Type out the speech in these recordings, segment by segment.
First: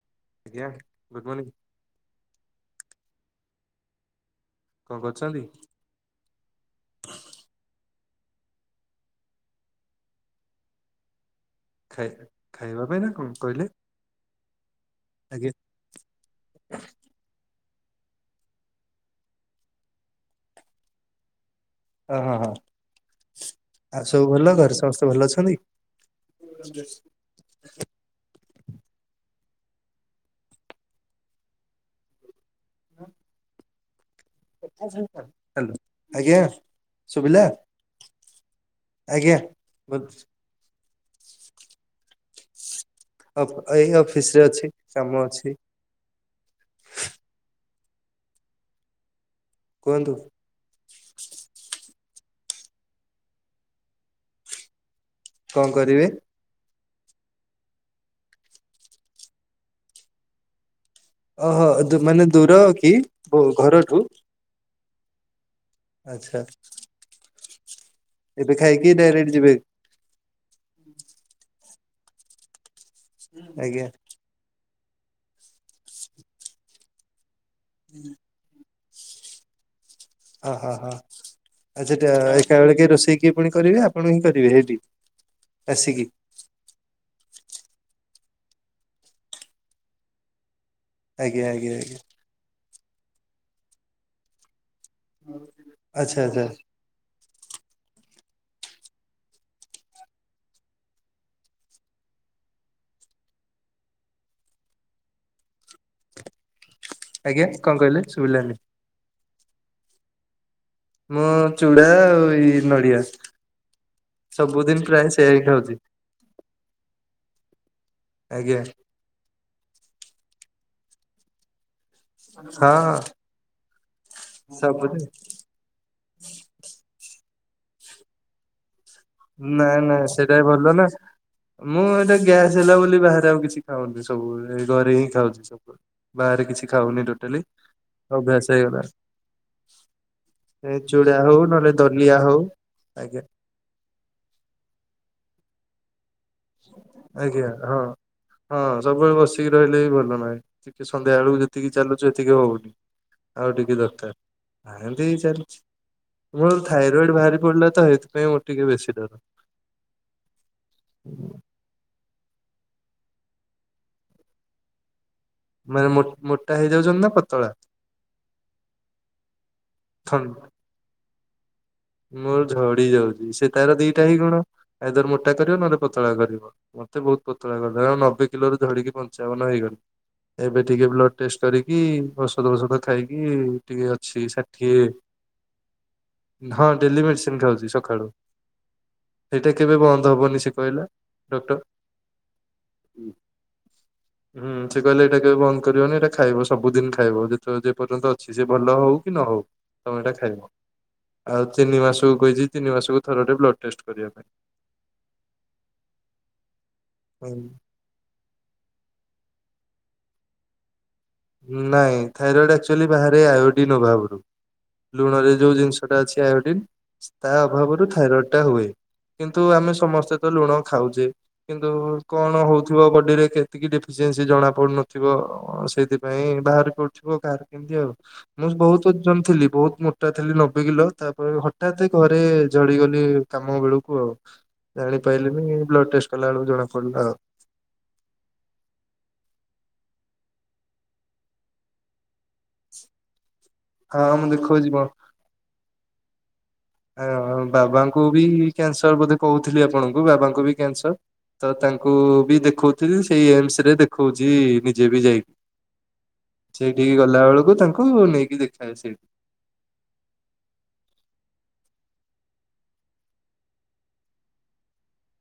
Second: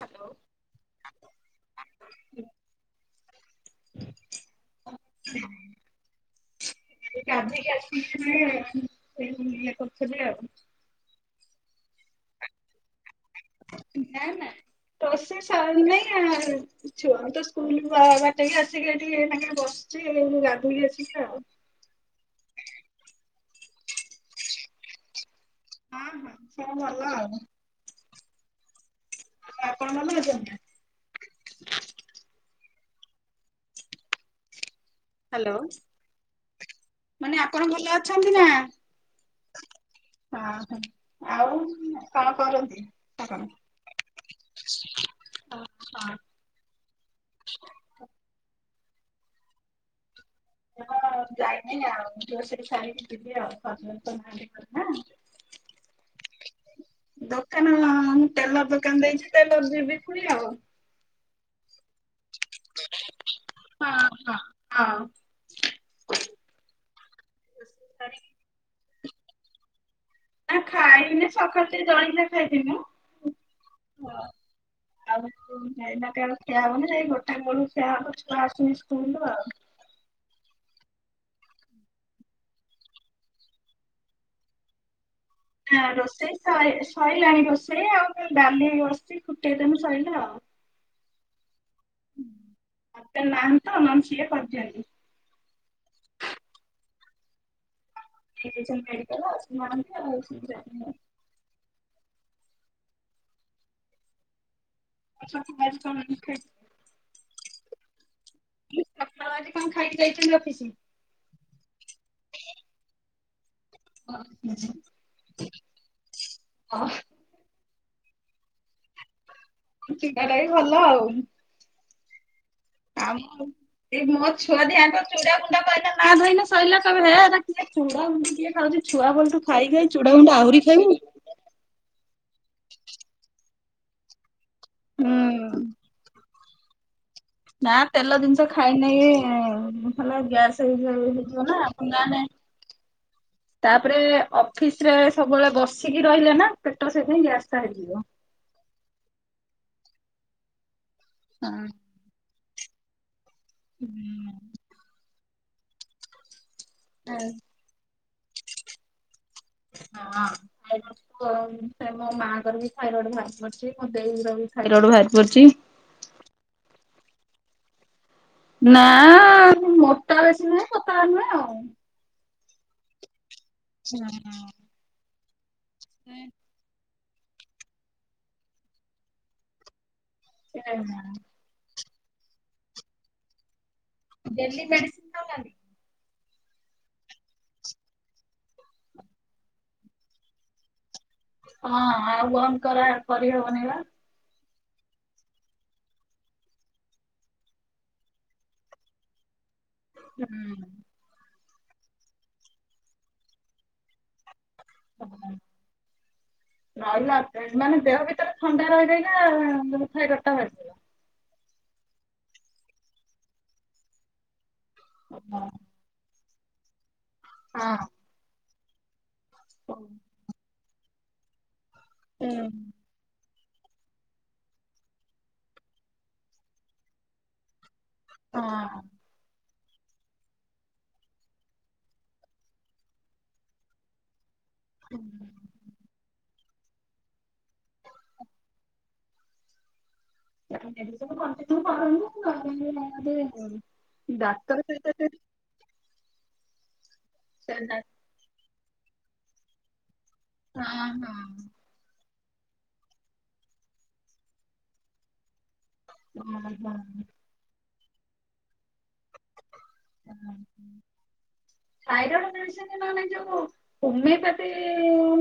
Hello ଆଜ୍ଞା good morning. କଣ କରଛନ୍ତି? ଏ [unintelligible] କରିଥିଲି ଆଉ। ଖାଇ ଖାଇବା ପାଇଁ ନା କଣ? କହିଲେ? ନା ନା ରୋଷେଇ ଆଜ୍ଞା ସରି ନାଇଁ ଆଉ ଛୁଆ କୁ ତ ସ୍କୁଲ ବାଟେଇକି ଆସିକି ଏଠି ତାଙ୍କେ ବସିଛି ଗାଧେଇ କି ଆସିକି ଆଉ। ଅ ହଁ ହଁ ଆଉ ସବୁ ଭଲ ଘରେ ସମସ୍ତେ ଭଲ ଅଛନ୍ତି। ହଁ ହଁ ହ୍ୟାଲୋ ସବୁ ଭଲ ଆଉ। ଆପଣ ଭଲ ଅଛନ୍ତି? ହୁଁ। ହ୍ୟାଲୋ ଆଜ୍ଞା। ମାନେ ଶୁଭିଲା ଆପଣ ଭଲ ଅଛନ୍ତି ନା। ଆଜ୍ଞା। ହଁ ହୋ ଆଉ କଣ କରନ୍ତି? ଆପଣ? ଅ ପ ଏଇ ଅଫିସ ରେ ଅଛି କାମ ଅଛି। ହଁ ହ। କୁହନ୍ତୁ। ହଁ ଯାଇନାଇଁ ଆଉ ଝିଅ ସେଠି ଖାଇିକି ଯିବି ଆଉ ନାହାନ୍ତି ଘରେ ନା। କଣ କରିବେ, ଦୋକାନ ମୁଁ ଟେଲର ଦୋକାନ ଦେଇଛି ତଟେଲର ଯିବି ପୁଣି ଆଉ। ଓହୋ ମାନେ ଦୂର କି ହଁ ଘରଠୁ। ହଁ। ହଁ [unintelligible] ଆଚ୍ଛା। ଏବେ ଖାଇକି ଡାଇରେକ୍ଟ ଯିବେ। ନା ଖାଇନି ସକାଳୁ ଟିକିଏ ଜଳଖିଆ ଖାଇଥିଲି ମୁଁ। ଆଜ୍ଞା। ଆଉ ଏଇନା କେବେ ଖିଆ ହବନା ଯାଇ ଗୋଟାକ ବେଳକୁ ଖିଆ ହବ ଛୁଆ ଆସୁସ ତୁଣ୍ଡୁ ଆଉ। ଓହ ହ ଆ ସେଠେ ଏକା ବଳେ କେ ରୋଷେଇ କିଏ ପୁଣି କରିବେ ଆପଣ ହିଁ କରିବେ ହେଇଠି। ନା ରୋଷେଇ ସଇ ସଇଲାଣି ରୋଷେଇ ଆଉ। ଡାଲି ହେଇ ବସିଛି ଫୁଟେଇ ଦେନେ ସଇଲା ଆଉ। ଆଜ୍ଞା ଆଜ୍ଞା ଆଜ୍ଞା। ଆଜତ ନାହାନ୍ତିତ ନହେନ ସିଏ କରିଦିଅନ୍ତି। ଆଛା ଆଚ୍ଛା। ସିଏ ଯାଇଛନ୍ତି ମେଡିକାଲ ଆସିନାଁହାନ୍ତି ଆଉ ସିଏ ବି ଆ ଖ କ ଖ [unintelligible] ଆଜ୍ଞା କଣ କହିଲେ ଶୁଭିଲାନି? ତ ଆଜି କଣ ଖାଇକି ଯାଇଛନ୍ତି ଅଫିସ। ମୁଁ ଚୁଡ଼ା ଆଉ ଏଇ ନଡ଼ିଆ। ଅଫିସ? ସବୁଦିନ ପ୍ରାୟ ସେଇଆ ଖାଉଚି। ଆଜ୍ଞା। ଚିନ୍ତା ଟା ବି ଭଲ ଆଉ। ହଁ ଆଉ ଏ ମୋ ଛୁଆ ଦିଆଙ୍କ ସବୁଦିନ ଚୁଡା ଗୁଣ୍ଡ କହିଲା ନା ଧଇଲେ ସଇଲା କହିବେ ହେ ଏଟା ଚୁଡା ଗୁଣ୍ଡ କିଏ ଖାଉଚି। ନାଇଁ ନାଇଁ ସେଇଟା ଭଲ ନା ମୁଁ ଏଇଟା ଗ୍ୟାସ୍ ହେଲା ବୋଲି ବାହାରେ ଆଉ କିଛି ଖାଉନି ବି ସବୁବେଳେ ଏ ଘରେ ହିଁ ଖାଉଛି ହୁଁ। ସବୁବେଳେ ବାହାରେ କିଛି ଖାଉନି ଟୋ ନା ତେଲ ଜିନିଷ ଖାଏନେଇ ଖଲେ ଗ୍ୟାସେ ହେଇଯିବ ନା ଆପଣ ନା ନାଇଁ ଆଉ। ତାପରେ ଅଫିସ ରେ ସବୁବେଳେ ବସିକି ରହିଲେ ନା ପେଟ ସେଇପାଇଁ ଆଜ୍ଞା ଗ୍ୟାସ୍ଟା ହଁ ହେଇଯିବ। ହଁ ସବୁବେଳେ ବସିକି ରହିଲେ ବି ଭଲ ନାହିଁ ଟିକେ ସନ୍ଧ୍ୟା ବେଳକୁ ହଁ। ଯେତିକି ଚାଲୁଚ ହେତିକି ହଉନି। ଆଉ ଟିକେ ଦରକାର ଆ ହେମତି ଚାଲିଚ। ମୋର ଥାଇରଏଡ ହଁ। ବାହାରି ପଡିଲା ତ ହେଇଥିପାଇଁ ମୋର ଟିକେ ବେଶୀ ଡର। ହଁଥାଇରଏଡ଼ ସେ ମୋ ମାଆଙ୍କର ବି ଥାଇରଡ ବାହାରି ପଡିଚି ମୋ ଦେଇର ବି। ଏ ଥାଇରଏଡ଼ ବାହାରି ପଡିଛି ମାନେ ମୋଟା ହେଇଯାଉଛନ୍ତି ନା ପତଳା। ନାଁ ଥ ମୋଟା ବେଶୀ ନୁହେଁ ପତଳା ନୁହେଁ। ଆଉ। ମୁଁ ଝଡ଼ି ଯାଉଚି ସେ ତାର ଦିଟା ହିଁ ଗୁଣ ଆଇଦର ମୋଟା କରିବ ନହେଲେ ପତଳା ହଁ। କରିବ। ଉଁ ତେ ବୋହୁତ ପତଳା କରଦେଲା ନବେ କିଲୋରୁ ଝଡ଼ିକି ପଞ୍ଚାବନ ହେଇଗଲି ଏବେ ଟିକେ ବ୍ଲଡ଼୍ ଟେଷ୍ଟ କରି କି ଔଷଧ ଔଷଧ ଖାଇକି ଟିକେ ଅଛି ଡେଲି ଷାଠିଏ ମେଡିସିନ ଦଉନାହାନ୍ତି? ହଁ ଡେଲି ମେଡ଼ିସିନ୍ ଖାଉଚି ସଖାଳୁ ସେଇଟା କେବେ ବନ୍ଦ ହବନି ସେ କହିଲା। ଡକ୍ଟର। ହଁ ଆଉ ବନ୍ଦ କରା ହୁଁ। କରି ହବନେଇ ବା। ହୁଁ ସେ କହିଲେ ଏଟା କେବେ ବନ୍ଦ କରିବନି ଏଟା ଖାଇବ ସବୁଦିନ ଖାଇବ ଯେତୋଳେ ଯେ ପର୍ଯ୍ୟନ୍ତ ଅଛି ସେ ଭଲ ହଉ କି ନ ହଉ। ତମେ ଏଇଟା ହୁଁ। ଖାଇବ ଆଉ ତିନି ମାସକୁ କହିଚି ତିନି ମାସକୁ ଥର ବ୍ଲଡ଼୍ ଟେଷ୍ଟ୍ କରିବା ପାଇଁ। [inaudible] ରହିଲା ପେ ମାନେ ଦେହ ଭିତରେ ଥଣ୍ଡା ରହି ରହିକା ଯୋଉ ଥାଇରଏଡ଼ଟା ଭାରି ପିଲା। ଉଁ ନାଇଁ ଥାଇରଏଡ଼ ଆକ୍ଚୁଆଲି ବାହାରେ ଆୟୋଡିନ୍ ଅଭାବରୁ। ଲୁଣରେ ଯୋଉ ଜିନିଷଟା ଅଛି ଆୟୋଡିନ୍ ତା ହଁ ଅଭାବରୁ ଥାଇରଏଡ଼ଟା ହୁଏ। କିନ୍ତୁ ଆମେ ହଁ। ସମସ୍ତେ ତ ଲୁଣ ଖାଉଚେ। କିନ୍ତୁ କଣ ହୋଉଥିବ ବଡି଼ରେ କେତିକି ଡିଫିସିଏନ୍ସି ଜଣାପଡ଼ୁନଥିବ ସେଇଥି ପାଇଁ ବାହାରିପଡ଼ୁଥିବ କାହାର କେମତି ଆଉ ମୁଁ ବୋହୁତ ଓଜନ ଥିଲି ବୋହୁ ମୋଟା ଥିଲି ନବେ କିଲ ତାପ ହଟାତେ ଘରେ ଝଡି଼ଗଲି କାମ ବେଳୁକୁ ଆଉ। ଜାଣି ପାଇଲିନି ବ୍ଲଡ଼୍ ଟେଷ୍ଟ୍ କଲା ଅଳୁକୁ ଜଣା ପଡ଼ିଲା ଆଉ। [unintelligible] ଏ ଏବେ ସବୁ କଣ୍ଟିନ୍ୟୁ କରନ୍ତୁ। ଏ ନର୍ମାଲି ମ ହଁ ଆଦେ ମୁଁ ଦେଖଉଛି ଡାକ୍ତର କଣ ଫେର ତ ଫେର ଆ ବାବାଙ୍କୁ ବି କ୍ୟାନସର୍ ବୋଧେ କହୁଥିଲି ଆପଣ ଉ ବାବାଙ୍କୁ ବି ହଁ କ୍ୟାନସର୍ ତ ତାଙ୍କୁ ବି ଦେଖଉଥୁଲି ସେଇ ଏମ୍ସ ରେ ଦେଖଉଚି ନିଜେ ବି ଯାଇ। ସେଇଠିକି ଗଲା ଅଳୁକୁ ତାଙ୍କୁ ନେଇକି ଦେ ତା ହୁଁ। ଥାଇରଏଡ଼ ମେଡ଼ିସିନ୍ ନହେନେ ଯୋଉ ହୋମେପାତି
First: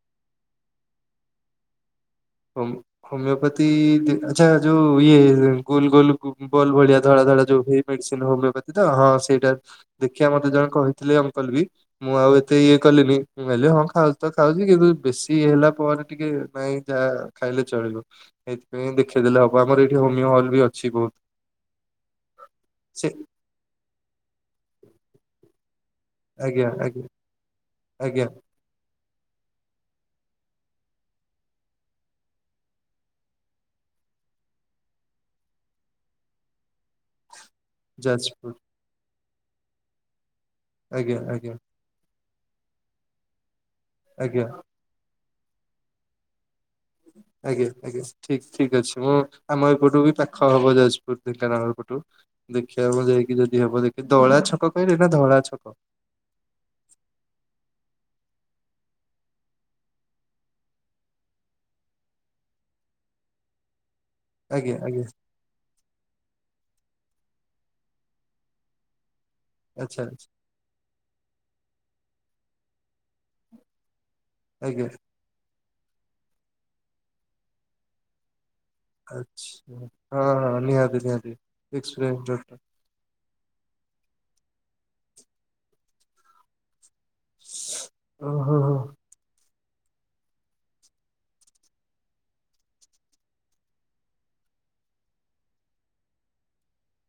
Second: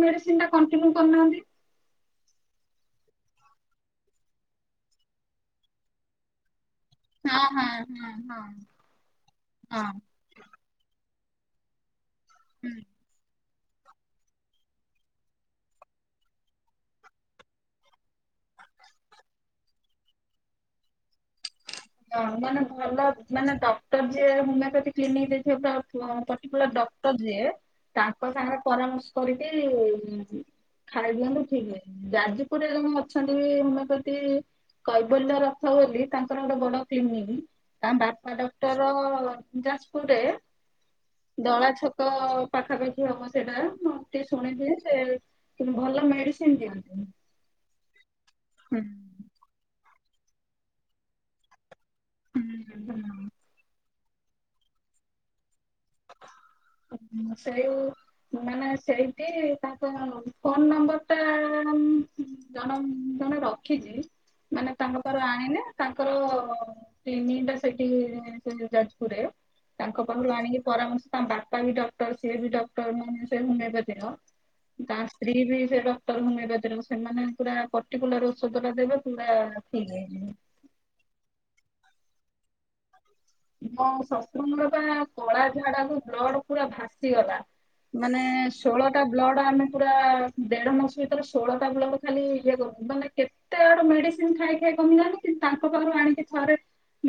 ମେଡ଼ିସିନ୍ ଟା କଣ୍ଟିନ୍ୟୁ କରୁନାହାନ୍ତି। [unintelligible] ହୋମ୍ ହମିଓପାତି ଦେ ଆଚ୍ଛା ଯୋଉ ଇଏ ଗୋଲ୍ ଗୋଲ୍ ଗୋ ଉଁ ଗୋଲ ଭଳିଆ ଧଳା ହଁ ଧଳା ଯୋଉ ହଁ ହେଇ ହଁ ମେଡ଼ିସିନ୍ ହଁ ହୋମିଓପାତି ତ ହଁ ସେଇଟା ହଁ ଦେଖିଆ ମତେ ଜଣେ କହିଥିଲେ କଲ୍ ବି ମୁଁ ଆଉ ଏତେ ହୁଁ। ଇଏ କଲିନି। ମୁଁ ଏଲି ହଁ ଖାଉଚି ତ ଖାଉଚି କିନ୍ତୁ ବେଶୀ ହେଲା ପରେ ଟିକେ ନାଇଁ ଯାହା ଖାଇଲେ ଚଳିବ ଏଇଥିପାଇଁ ଦେଖେଇଦେଲେ ହବ ଆମର ଏଇଠି ହୋମିଓ ହଲ୍ ବି ଅଛି ବୋହୁତ୍। ଲ ମାନେ ଭଲ ମାନେ ଡକ୍ଟର୍ ଯିଏ ହୋମେପାତି କ୍ଲିନିକ୍ ଦେଇଥିବା ଡ ଟୁଅଁ ଆଜ୍ଞା ପର୍ଟିକୁଲାର୍ ଆଜ୍ଞା ଡକ୍ଟର୍ ଯିଏ ଆଜ୍ଞା ତାଙ୍କ ସାଙ୍ଗରେ ପରାମର୍ଶ କରିକି ଖାଇ ଦିଅନ୍ତୁ ଠିକ୍ ହେଇ ଯାଜପୁରରେ ଜଣେ ଅଛନ୍ତି ବି ହୋମେପାତି କୈବଲ୍ୟ ରଥ ବୋଲି ତାଙ୍କର ଗୋଟେ ବଡ଼ କ୍ଲିନିକି ତାଁ ବାପା ଯାଜପୁର ଡକ୍ଟର୍ ଯାଜପୁରରେ। ଆଜ୍ଞା ଆଜ୍ଞା ଦଳା ଛକ ପାଖାପାଖି ହବ ସେଟା। ମ ଟିଏ ଆଜ୍ଞା ଶୁଣିଥିଲି ସେ ଭଲ ମେଡ଼ିସିନ୍ ଦିଅ ଆଜ୍ଞା ଆଜ୍ଞା ଠିକ୍ ଠିକ୍ ଅଛି ମୁଁ ଆମ ଏପଟୁ ବି ପାଖ ହବ ଯାଜପୁର ଢେଙ୍କାନାଳ ପଟୁ ହୁଁ ଦେଖିଆକୁ ଯାଇକି ଯଦି ହବ ଦେ ଏ ଦଳା ଛକ କହିବେ ନାଁ ଧଳା ଛକ? ଅ ମୁଁ ସେଇ ମାନେ ସେଇଠି ତାଙ୍କ ଫୋନ୍ ନମ୍ବର୍ ଟା ଜଣ ଜଣେ ରଖିଚି ମାନେ ଆଜ୍ଞା ତାଙ୍କ ଆଜ୍ଞା ପାରୁ ଆଣିନେ ତାଙ୍କର କ୍ଲିନିଂଟା ସେଠି ସେ ଯାଜପୁରରେ ତାଙ୍କ ଆଚ୍ଛା ପାଖୁରୁ ଆଚ୍ଛା ଆଣିକି ପରାମର୍ଶ ତାଙ୍କ ବା ପା ବି ଡକ୍ଟର୍ ସିଏ ବି ଡକ୍ଟର୍ ମାନେ ସେ ହୋମେପାତିର ଆଜ୍ଞା ତାଁଅ ସ୍ତ୍ରୀ ବି ଭେ ଡକ୍ଟର୍ ହୋମେପାତିର ସେମାନେ ପୁରା ପଟିକୁଲାର୍ ଓ ଆଚ୍ଛା ହଁ ନିହାତି ନିହାତି ଏକ୍ସପ୍ରେନ୍ ଯୋ ମୋ ଶଶୁରଙ୍ଗ ବା କଳା ଝାଡା କୁ ବ୍ଲଡ ପୁରା ଭାସି ଭାସିଗଲା ମାନେ ଓହୋ ହୋ ଷୋହଳଟା ବ୍ଲଡ଼ ଆମେ ପୁରା ଦେଢ଼ ମାସ ଭିତରେ ଷୋହଳଟା ବ୍ଲଡ ଖାଲି ଇଏ କର୍ ମାନେ କେତେ ଆଡ଼ୁ ମେଡ଼ିସିନ ଖାଇ ଖାଇ କମିଲାନ କିନ୍ତୁ ତାଙ୍କ ପାଖରୁ ଆଣିକି ଥରେ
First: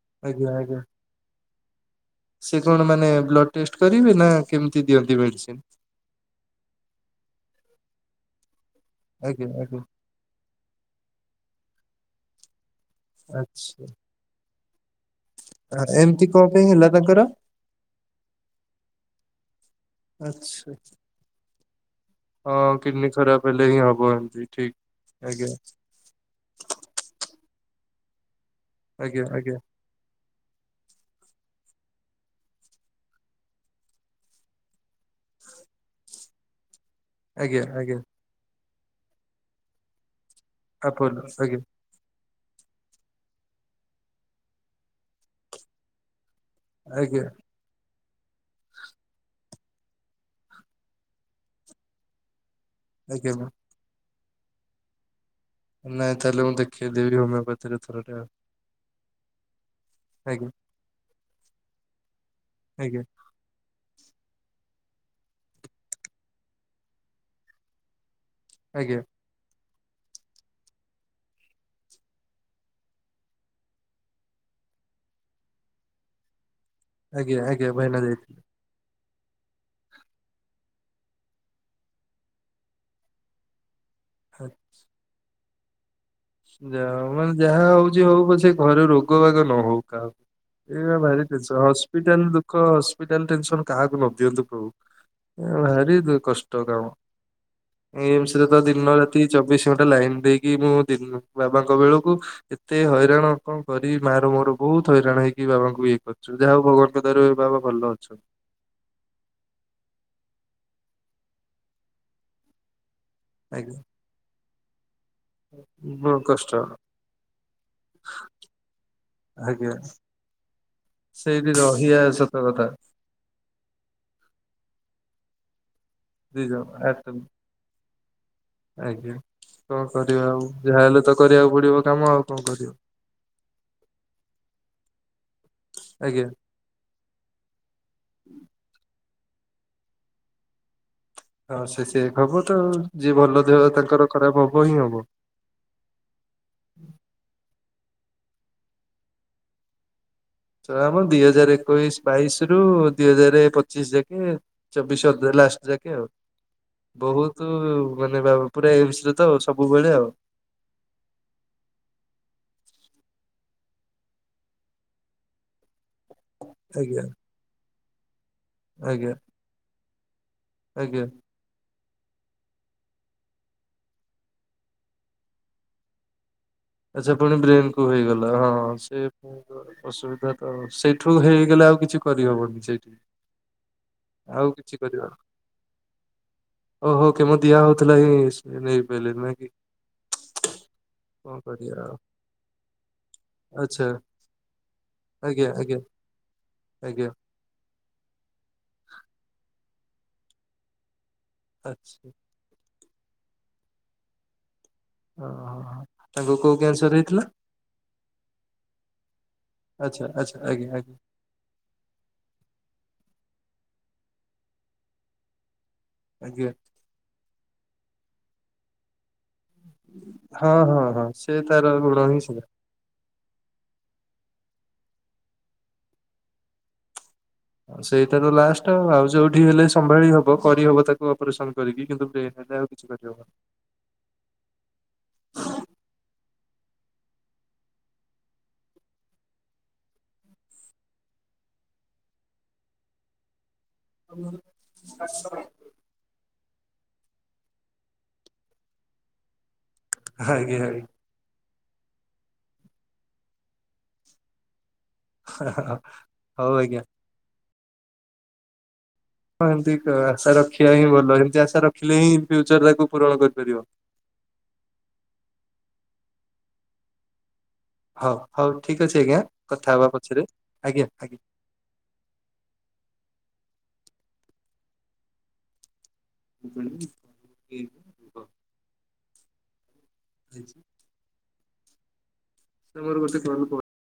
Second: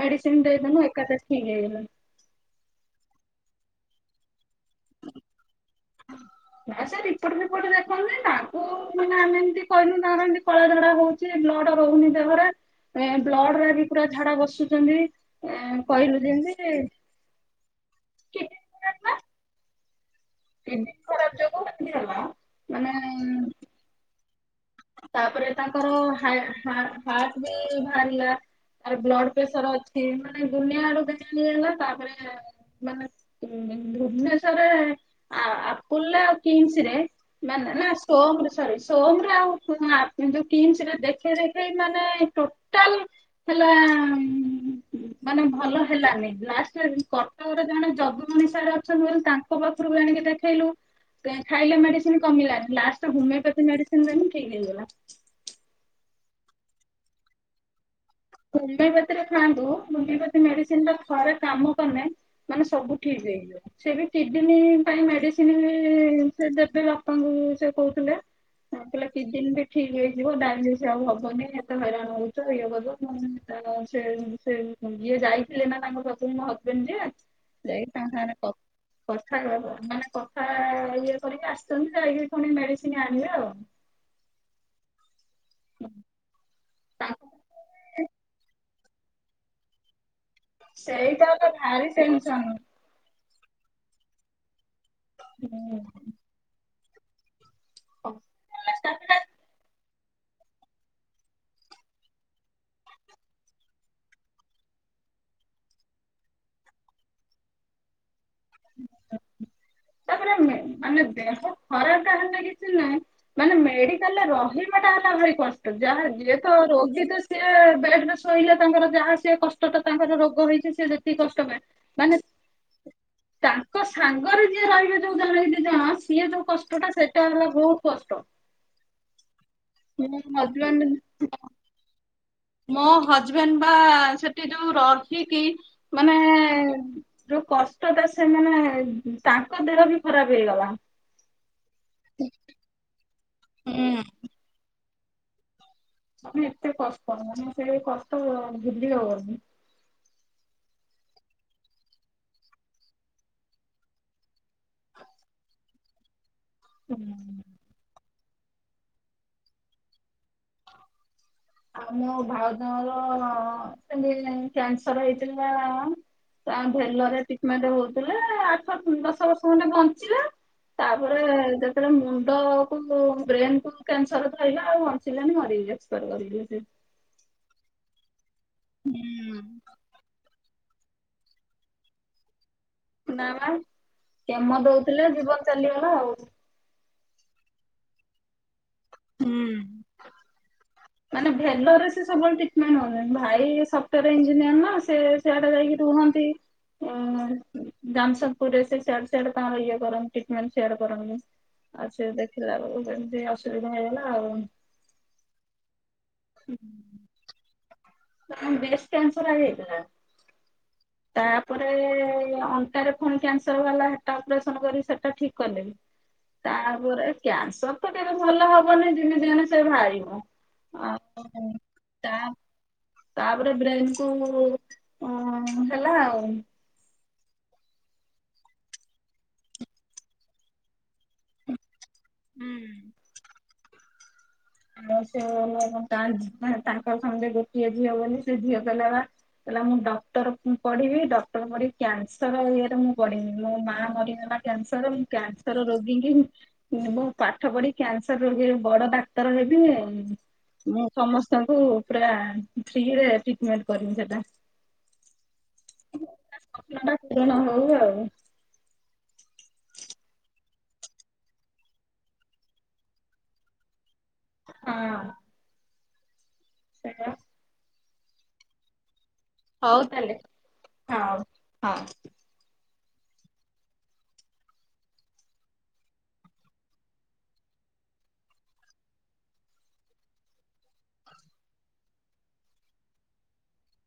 ମେଡିସିନ ଆଜ୍ଞା ଆଜ୍ଞା ଦେଇଦେନୁ ଏକାଥରେ ଠିକ୍ ହେଇଗଲେ ସେ କଣ ମାନେ ବ୍ଲଡ଼ ଟେଷ୍ଟ କରିବେ ନା କେମିତି ଦିଅନ୍ତି ମେଡିସିନ? ନା ସାର୍ ଏପଟ ସେପଟ ଦେଖନ୍ତୁନି ତାଙ୍କୁ ମାନେ ଆମେ ଆଜ୍ଞା ଏମିତି ଆଜ୍ଞା କରହିଲୁ ନାହଁନ୍ତି କଳା ଝଡା ହଉଛି ବ୍ଲଡ ରହୁନି ଦେହରେ ଏ ବ୍ଲଡରେ ବି ଆଚ୍ଛା ପୁରା ଝାଡା ବସୁଛନ୍ତି ଏ କହିଲୁ ଏମିତି କଣ ପାଇଁ ଯେମତି [inaudible] ହେଲା ତାଙ୍କର ଆଛା କିଡନୀ ଖରାପ ଯୋଗୁ ଏମିତି ହେଲା ହଁ କିିଡୀନ୍ ମାନେ ଖରାପ୍ ହେଲେ ହିଁ ହବ ଏମିତି ତାପରେ ତାଙ୍କର ହା ହାଟ ହାଟ ବି ଭାରିଲା। ଆଉ ଆଜ୍ଞା ଆଜ୍ଞା ବ୍ଲଡପ୍ରେସର ଅଛି ମାନେ ଦୁନିଆ ଆଡୁ [unintelligible] ହେଲା ତାପରେ। ମାନେ ହୁଁ ଭୁବନେଶ୍ୱରରେ ଆପୁଲୁରେ ଆ କିମ୍ସି ରେ। ନାଁ ନାଁ ଆଜ୍ଞା ନାଁ ମାନେ ଆଜ୍ଞା। ସୋମରେ ସରି ସୋମରେ ଆଉ ଫୁ ଅପ୍ କିନ୍ତୁ କିମିସିରେ ଆପୋଲୋ ଦେଖେଇ ଆଜ୍ଞା ଦେଖେଇ ନନେ। ଟୋଟାଲ ହେଲା ମାନେ ଭଲ ହେଲାନି। ଲାଷ୍ଟେରେ ଆଜ୍ଞା କଟକରେ ଜଣେ ଜଦୁମଣି ସାରେ ଅଛନ୍ତି ବୋଲି ତାଙ୍କ ଙ୍କ ପାଖରୁ କୁ ଆଣିକି ଦେଖେଇଲୁ [unintelligible] ଖାଇଲେ ମେଡିସିନ କମିଲା ଲାଷ୍ଟ ଆଜ୍ଞା ହୋମିଓପାଥି ମେଡିସିନ ଦେଲୁ। ଠିକ୍ ହେଇଗଲା। ନାଇଁ ତାହେଲେ ମୁଁ ଦେଖେଇଦେବି ଟିକେ ହୋମିଓପାଥିରେ। ଥରଟେ ଆଉ ହୋମିଓପାଥିରେ ଖାଆନ୍ତୁ ହୋମିଓପାଥି ଆଜ୍ଞା ମେଡିସିନରେ ବା ଥରେ କାମ କନେ ମାନେ ସବୁ ଆଜ୍ଞା ଠିକ। ସେ ବି କିଡନୀ ପାଇଁ ମେଡିସିନ ସେ ଦେବେ ବାପାଙ୍କୁ ସେ ଆଜ୍ଞା। କହୁଥିଲେ କୀଡିନି ବିକି। ଠିକ ହେଇଯିବ ଡାଇଲିସ୍‌ ଆଉ ହବନି ଏତେ ହଇରାଣ ହଉଛ ହେଆହବ। ଉଁ ସେ ସେ ଯିଏ ଯାଇଥିଲେ ନା ତାଙ୍କ ଶତ୍ରୁନ [unintelligible] ଆଜ୍ଞା ଆଜ୍ଞା ଯାଇ ଭାଇନା ତାଙ୍କରେ ସାଙ୍ଗେ ଯାଇଥିଲେ କଥ କଥା ମାନେ କଥା ଇଏକରିକି ଆସିଛନ୍ତି ଯାଇକି ପୁଣି ମେଡିସିନ ଆଣିବେ ଆଉ। [inaudible] ହୁଁ ଯାଉମାନେ ଯାହା ହଉଛି ହଉ ପଛେ ଘରେ ରୋଗବାଗ ନ ହଉ କାହାକୁ। ଏରାଭାରି ସେଇଟା ଗୋଟେ ଟେସନ ଭାରି ହସ୍ପିଟାଲ ଟେନସନ। ଦୁଃଖ ହସ୍ପିଟାଲ। ହସ୍ପିଟାଲ ଟେସନ କାହାକୁ ନ ଦିଅନ୍ତୁ ପ୍ରଭୁ ଭାରି କଷ୍ଟ କାମ। ଏମେସରେ ତ ତାପରେ ଦିନ ରାତି ଚବିଶ ଘଣ୍ଟା ଲାଇନ ଦେଇକି ମୁଁ ଦିନ ବାବାଙ୍କ ବେଳକୁ ଏତେ ହଇରାଣ କଣ କରି ମା ର ମୋର ବହୁତ ହଇରାଣ ହେଇକି ବାବାଙ୍କୁ ଇଏ କରୁଛୁ। ଯା ହଉ ଭଗବାନଙ୍କ ଦୟାରୁ ଏ ବାବା ଭଲ ଅଛନ୍ତି। [inaudible] ଆରେ ମେ ମାନେ ଦେହ ଖରାପ ହେଲେ କିଛି ନାହିଁ ମାନେ ଆଜ୍ଞା ମେଡିକାଲରେ ରହିବ। ବା ଟା ଭାରି କଷ୍ଟ ଯାହା ବହୁ କଷ୍ଟ ଯିଏତ ରୋଗୀ ତ ସିଏ ବେଡରେ ଶୋଇଲେ ତାଙ୍କର ଯାହା ସିଏ କଷ୍ଟତ ଆଜ୍ଞା ତାଙ୍କର। ଙ୍କର ରୋଗ ହେଇଛି ସିଏ ଯେତିକି କଷ୍ଟ ସେଇଠି ପାଏ ରହିବା ମାନେ ସତ କଥା। ତାଙ୍କ ସାଙ୍ଗରେ ଯିଏ ରହିବେ ଯୋଉ ଜଣକି ଦିଜଣ। ସିଏ ଦି ଯୋଉ ଜଣ କଷ୍ଟଟା ଆଟେନ୍ ସେଟା ହେଲା ବହୁତ କଷ୍ଟ। ଆଜ୍ଞା କଣ ମୋ କରିବା ଆଉ ଯାହା ହଜବେଣ୍ଡ ହେଲେ ତ କରିବାକୁ ପଡିବ କାମ ଆଉ କଣ କରିବା। ମୋ ହଜବେଣ୍ଡ ପା ସେଠି ଯୋଉ ରହି କି ମାନେ ଆଜ୍ଞା ଯୋଉ କ କଷ୍ଟ ଟା ସେମାନେ ତାଙ୍କ ଦେହ ବି ଖରାପ ହେଇଗଲା। ଆ ସେ ସେଏ ହବତ ଯିଏ ଭଲ ଦେହ ହୁଁ ତାଙ୍କର ଖରାପ ହବ ହିଁ ହବ। ମାନେଏତେ କଷ୍ଟ ମାନେସେ କଷ୍ଟ ଭୁଲି ହବନି। ନାମ ଦି ହଜାର ଏକୋଇଶ ବାଇଶ ରୁ ଦି ହଜାର ପଚିଶ ଯାକେ ଚବିଶ ଅଧେ ଲାଷ୍ଟ। ଯାକେ ଆଉ ହୁଁ। ବହୁତ ମାନେ ବା ପୁରା ଏଇ ବିଷରେ ତ ସବୁବେଳେ ଆଉ। ଆଉ ମୋ ଭାଉଜଙ୍କର ସେମତି କ୍ୟାନସର ହେଇଥିଲା। ତା ଆଜ୍ଞା ଭେଲରରେ ଟ୍ରିଟିମେଣ୍ଟ ହଉଥିଲେ ଆଠ ଆଜ୍ଞା। ଦଶ ବର୍ଷ ଖଣ୍ଡେ ବଞ୍ଚିଲା ଆଜ୍ଞା ତାପରେ ଯେତେବେଳେ ମୁଁ ମୁଣ୍ଡ କୁ ବ୍ରେନ କୁ କ୍ୟାନସର ସେ। ଆଛା ଯେ ପୁଣି ବ୍ରେନ କୁ ହେଇଗଲା ହଁ ସେ ହୁଁ। ଅସୁବିଧା ତ ସେଇଠୁ ହେଇଗଲେ ଆଉ କିଛି କରିହବନି। ସେଇଠି ନା ନା ଆଉ କେମୋ କିଛି କରିବା ଦଉଥିଲେ ଜୀବନ ଚାଲିଗଲା ଆଉ ଓହୋ କେମୋ ଦିଆ ହଉଥିଲା ହଁ ନେଇପାରିଲେନି ନାକି। କଣ କରିବା ଭେଲରରେ ଆଉ ସେ ସବୁବେଳେ ଟ୍ରିଟିମେଣ୍ଟ ହୁଅନ୍ତି। ଭାଇ ଆଚ୍ଛା ସଫଟର ଇଞ୍ଜିନିୟର ନା ସେଆଡେ ଆଜ୍ଞା ଯାଇକି ଆଜ୍ଞା ରୁହନ୍ତି। ଓ ଆଜ୍ଞା ହୋ ଜାମସେଦପୁରରେ ସିଆଡ଼େ ସିଆଡ଼େ ତାଙ୍କର ଇଏ କରନ୍ତି ଟ୍ରିଟିମେଣ୍ଟ ସିଆଡେ କରନ୍ତି ଆଛା ଦେଖିଲା ବେଳେକୁ ଏମିତି ଅସୁବିଧା। ସୁବିଧା ହେଇଗଲା ଆଉ। ଓହୋ ହୋ ତାଙ୍କୁ କୋଉଁ କ୍ୟାନସର ହେଇଥିଲା? ବ୍ରେଷ୍ଟ କ୍ୟାନ୍ସର ହେଇଥିଲା। ଆଚ୍ଛା ଆଚ୍ଛା ଆଜ୍ଞା ଆଜ୍ଞା ତାପରେ ଅଣ୍ଟାରେ ଫୁଣି ପା ବାଲାଟା ଅପରେସନ କର ସେଟା ଠିକ କଲେ ଆଜ୍ଞା ତାପରେ କ୍ୟାନ୍ସର ଟିକେ ଭଲ ହବନି ଦିନେ ଦିନିନେ ସେ ବାହାରିବ ହଁ ହଁ ହଁ ସେ ତାର ଗୁଣ ହିଁ ଆଉ ସେୟା। ତାପରେ ବ୍ରେନ କୁ ହେଲା ଆଉ ସେଇଟା ତ ଲାଷ୍ଟ ଆଉ ଯୋଉଁଠି ହେଲେ ସମ୍ଭାଳି ହବ କରିହବ ତାକୁ ଅପରେସନ କରିକି। କିନ୍ତୁ ବ୍ରେନ ହେଲେ ଆଉ କିଛି କରି ହବନି। ଆଉ ସେ ତାଙ୍କ ସାଙ୍ଗେ ଗୋଟିଏ ଝିଅ ବୋଲିନି ସେ ଝିଅ କଲା କହିଲା ମୁଁ ଡକ୍ଟର ପଢ଼ିବି ଡକ୍ଟରି କ୍ୟାନସର ଇଏରେ ମୁଁ ପଢ଼ିମିନି ମୋ ନାଁ ମରିଗଲା କ୍ୟାନସର କ୍ୟାନସର ରୋଗୀ କି ମୁଁ ପାଠ ପଢ଼ି କ୍ୟାନସର ରୋଗୀରେ ବଡ଼ ଡାକ୍ତର ହେବି। [unintelligible] ତାଙ୍କୁ ପୁରା ଫ୍ରି ରେ ଟ୍ରିଟମେଣ୍ଟ କରିନି ସେ ହଉଁ ଆଜ୍ଞା। ହଉଁ ଆଉ। ହଁ ଏମିତି ଆଶା ରଖିବା ହିଁ ଭଲ ଏମତି ଆଶା ରଖିଲେ ହିଁ ଫ୍ୟୁଚର ତାକୁ ପୂରଣ କରିପାରିବ। ହଁ। ସେ ହଉଁ ହଉଁ ଠିକ ଅଛି ଆଜ୍ଞା କଥା ହଉ ହବା ତାହେଲେ ପଛରେ, ଆଜ୍ଞା ହଉ ଆଜ୍ଞା। ହଁ। [inaudible] [inaudible] ସେମର [unintelligible]